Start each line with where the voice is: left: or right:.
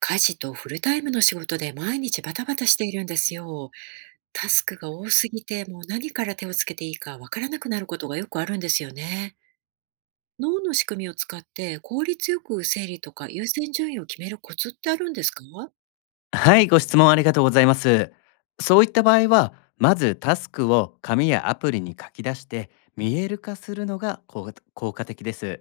right: 家事とフルタイムの仕事で毎日バタバタしているんですよ。タスクが多すぎて、もう何から手をつけていいかわからなくなることがよくあるんですよね。脳の仕組みを使って効率よく整理とか優先順位を決めるコツってあるんですか？
left: はい、ご質問ありがとうございます。そういった場合は、まずタスクを紙やアプリに書き出して見える化するのが効果的です。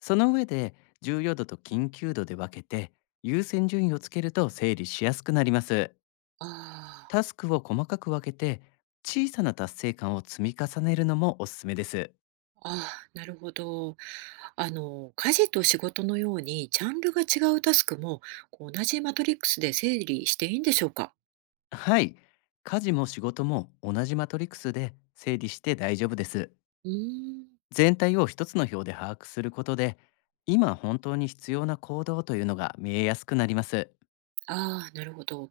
left: その上で重要度と緊急度で分けて優先順位をつけると整理しやすくなります。
right: あ
left: タスクを細かく分けて小さな達成感を積み重ねるのもおすすめです。
right: あ、あーあー、なるほど。あの、家事と仕事のようにジャンルが違うタスクも、こう同じマトリックスで整理していいんでしょうか？
left: はい、家事も仕事も同じマトリックスで整理して大丈夫です。
right: うーん、
left: 全体を一つの表で把握することで今本当に必要な行動というのが見えやすくなります。
right: ああ、なるほど。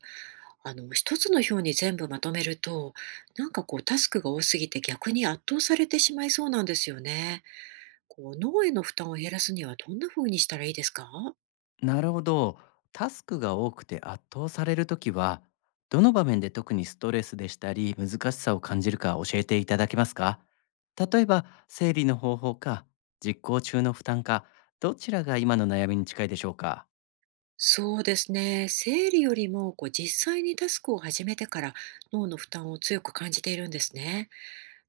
right: あの、一つの表に全部まとめると、なんかこうタスクが多すぎて逆に圧倒されてしまいそうなんですよね。こう脳への負担を減らすにはどんな風にしたらいいですか？
left: なるほど。タスクが多くて圧倒されるときは、どの場面で特にストレスでしたり難しさを感じるか教えていただけますか？例えば整理の方法か、実行中の負担か、どちらが今の悩みに近いでしょうか？
right: そうですね。生理よりもこう実際にタスクを始めてから脳の負担を強く感じているんですね。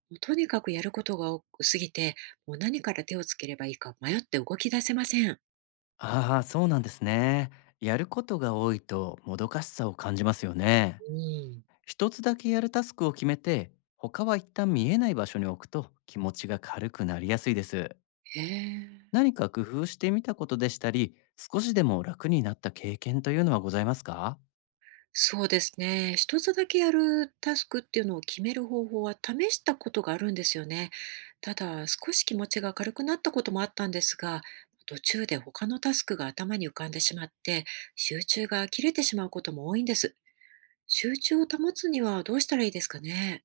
right: もうとにかくやることが多すぎて、もう何から手をつければいいか迷って動き出せません。
left: ああー、そうなんですね。やることが多いともどかしさを感じますよね。
right: うん。
left: 一つだけやるタスクを決めて、他は一旦見えない場所に置くと気持ちが軽くなりやすいです。
right: へえ。
left: 何か工夫してみたことでしたり、少しでも楽になった経験というのはございますか？
right: そうですね。一つだけやるタスクっていうのを決める方法は試したことがあるんですよね。ただ、少し気持ちが軽くなったこともあったんですが、途中で他のタスクが頭に浮かんでしまって、集中が切れてしまうことも多いんです。集中を保つにはどうしたらいいですかね。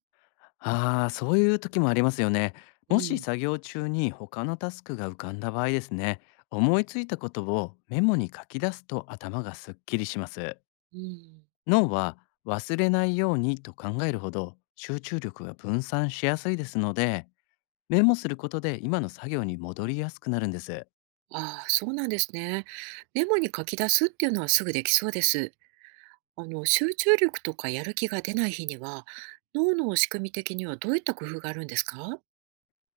left: ああー、そういう時もありますよね。
right: う
left: もし
right: ん。
left: 作業中に他のタスクが浮かんだ場合ですね、思いついたことをメモに書き出すと頭がすっきりします。
right: うん。
left: 脳は忘れないようにと考えるほど集中力が分散しやすいですので、メモすることで今の作業に戻りやすくなるんです。
right: ああ、そうなんですね。メモに書き出すっていうのはすぐできそうです。あの、集中力とかやる気が出ない日には、脳の仕組み的にはどういった工夫があるんですか？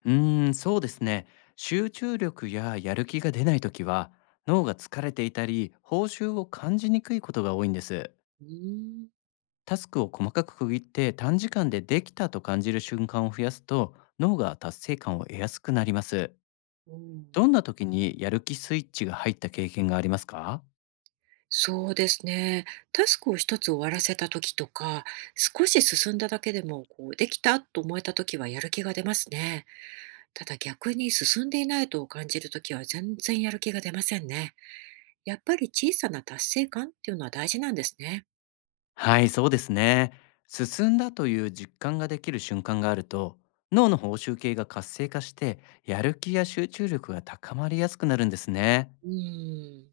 left: そうですね。集中力ややる気が出ないときは、脳が疲れていたり、報酬を感じにくいことが多いんです。
right: うーん、
left: タスクを細かく区切って短時間でできたと感じる瞬間を増やすと、脳が達成感を得やすくなります。
right: うん、
left: どんな時にやる気スイッチが入った経験がありますか？
right: そうですね。タスクを一つ終わらせた時とか、少し進んだだけでも、こう、できたと思えた時はやる気が出ますね。ただ逆に進んでいないと感じる時は全然やる気が出ませんね。やっぱり小さな達成感っていうのは大事なんですね。
left: はい、そうですね。進んだという実感ができる瞬間があると、脳の報酬系が活性化して、やる気や集中力が高まりやすくなるんですね。
right: うーん。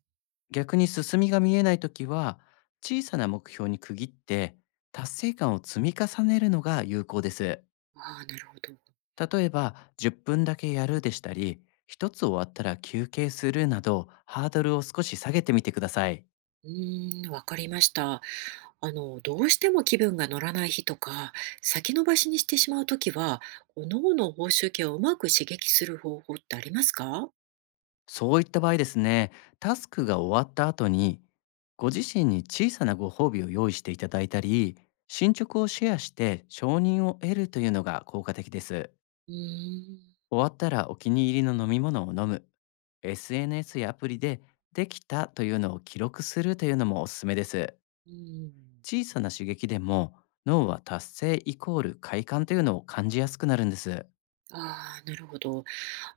left: 逆に進みが見えないときは、小さな目標に区切って、達成感を積み重ねるのが有効です。
right: ああ、なるほど。
left: 例えば、10分だけやるでしたり、一つ終わったら休憩するなど、ハードルを少し下げてみてください。
right: うーん、わかりました。あの、どうしても気分が乗らない日とか、先延ばしにしてしまうときは、こう脳の報酬系をうまく刺激する方法ってありますか？
left: そういった場合ですね、タスクが終わった後に、ご自身に小さなご褒美を用意していただいたり、進捗をシェアして承認を得るというのが効果的です。
right: うーん。
left: 終わったらお気に入りの飲み物を飲む。SNS やアプリでできたというのを記録するというのもおすすめです。
right: うん。
left: 小さな刺激でも脳は達成イコール快感というのを感じやすくなるんです。
right: ああ、なるほど。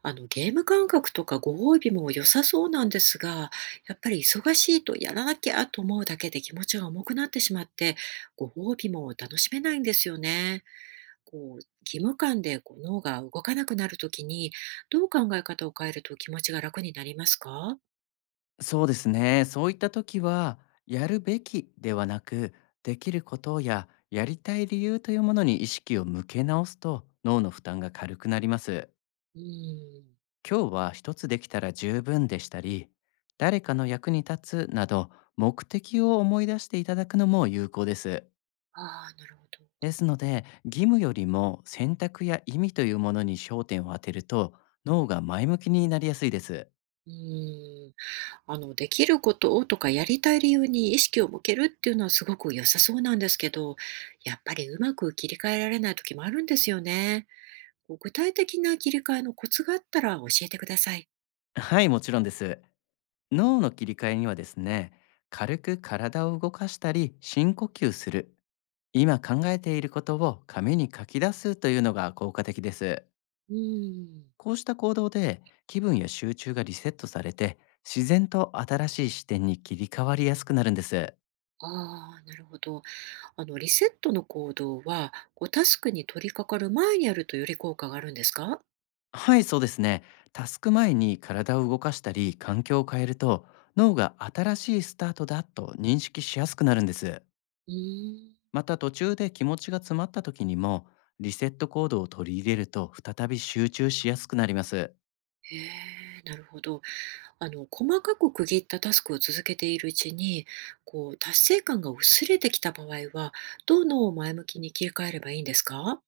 right: あの、ゲーム感覚とかご褒美も良さそうなんですが、やっぱり忙しいとやらなきゃと思うだけで気持ちが重くなってしまって、ご褒美も楽しめないんですよね。こう、義務感でこう脳が動かなくなるときに、どう考え方を変えると気持ちが楽になりますか？
left: そうですね。そういった時は、やるべきではなく、できることややりたい理由というものに意識を向け直すと、脳の負担が軽くなります。
right: うん。
left: 今日は一つできたら十分でしたり、誰かの役に立つなど、目的を思い出していただくのも有効です。
right: ああ、なるほど。
left: ですので、義務よりも選択や意味というものに焦点を当てると、脳が前向きになりやすいです。
right: うん。あの、できることをとか、やりたい理由に意識を向けるっていうのはすごく良さそうなんですけど、やっぱりうまく切り替えられない時もあるんですよね。こう具体的な切り替えのコツがあったら教えてください。
left: はい、もちろんです。脳の切り替えにはですね、軽く体を動かしたり深呼吸する、今考えていることを紙に書き出すというのが効果的です。
right: うん。
left: こうした行動で気分や集中がリセットされて、自然と新しい視点に切り替わりやすくなるんです。
right: ああ、なるほど。あの、リセットの行動は、こう、タスクに取り掛かる前にやるとより効果があるんですか？
left: はい、そうですね。タスク前に体を動かしたり環境を変えると、脳が新しいスタートだと認識しやすくなるんです。
right: うーん。
left: また途中で気持ちが詰まった時にも、リセットコードを取り入れると再び集中しやすくなります。
right: へえ、なるほど。あの、細かく区切ったタスクを続けているうちに、こう、達成感が薄れてきた場合は、どう脳を前向きに切り替えればいいんですか？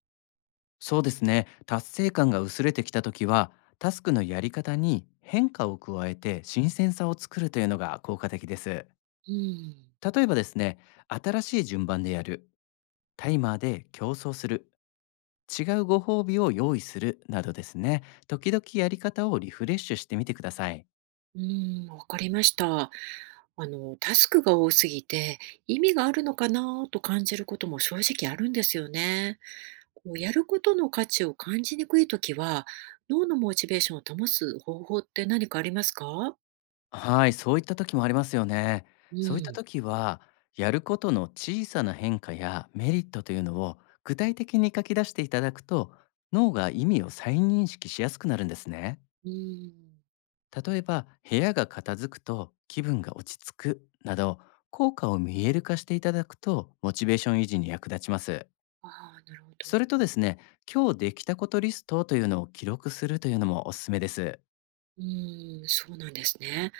left: そうですね。達成感が薄れてきた時は、タスクのやり方に変化を加えて新鮮さを作るというのが効果的です。
right: うん。
left: 例えばですね、新しい順番でやる、タイマーで競争する、違うご褒美を用意するなどですね、時々やり方をリフレッシュしてみてください。
right: うん、わかりました。あの、タスクが多すぎて、意味があるのかなと感じることも正直あるんですよね。こうやることの価値を感じにくいときは、脳のモチベーションを保つ方法って何かありますか？
left: はい、そういった時もありますよね。
right: う
left: そういった
right: ん。
left: 時は、やることの小さな変化やメリットというのを具体的に書き出していただくと、脳が意味を再認識しやすくなるんですね。
right: うん。
left: 例えば、部屋が片付くと気分が落ち着くなど、効果を見える化していただくと、モチベーション維持に役立ちます。
right: ああ、なるほど。
left: それとですね、今日できたことリストというのを記録するというのもおすすめです。
right: うん、そうなんですね。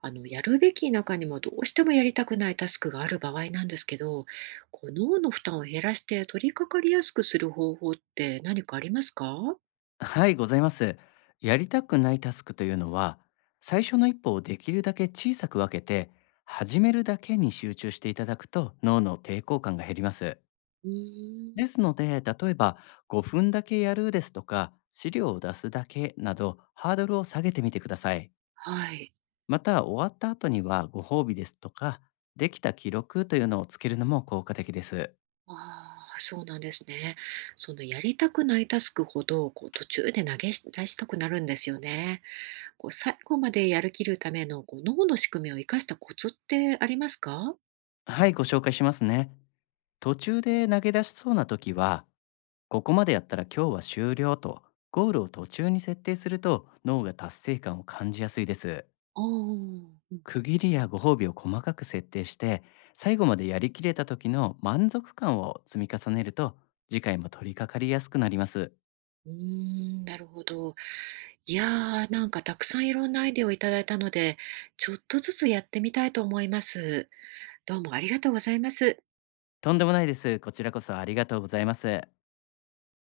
right: あの、やるべき中にもどうしてもやりたくないタスクがある場合なんですけど、こう脳の負担を減らして取り掛かりやすくする方法って何かありますか？
left: はい、ございます。やりたくないタスクというのは、最初の一歩をできるだけ小さく分けて、始めるだけに集中していただくと脳の抵抗感が減ります。
right: う
left: で
right: ーん。
left: すので、例えば5分だけやるですとか、資料を出すだけなどハードルを下げてみてください。
right: はい。
left: また、終わった後にはご褒美ですとか、できた記録というのをつけるのも効果的です。
right: ああ、そうなんですね。そのやりたくないタスクほど、こう途中で投げし出したくなるんですよね。こう最後までやるきるためのこう脳の仕組みを生かしたコツってありますか？
left: はい、ご紹介しますね。途中で投げ出しそうな時は、ここまでやったら今日は終了と、ゴールを途中に設定すると脳が達成感を感じやすいです。
right: ああ、うん、
left: 区切りやご褒美を細かく設定して、最後までやりきれた時の満足感を積み重ねると、次回も取り掛かりやすくなります。
right: うーん、なるほど。いやー、なんかたくさんいろんなアイデアをいただいたので、ちょっとずつやってみたいと思います。どうもありがとうございます。
left: とんでもないです。こちらこそありがとうございます。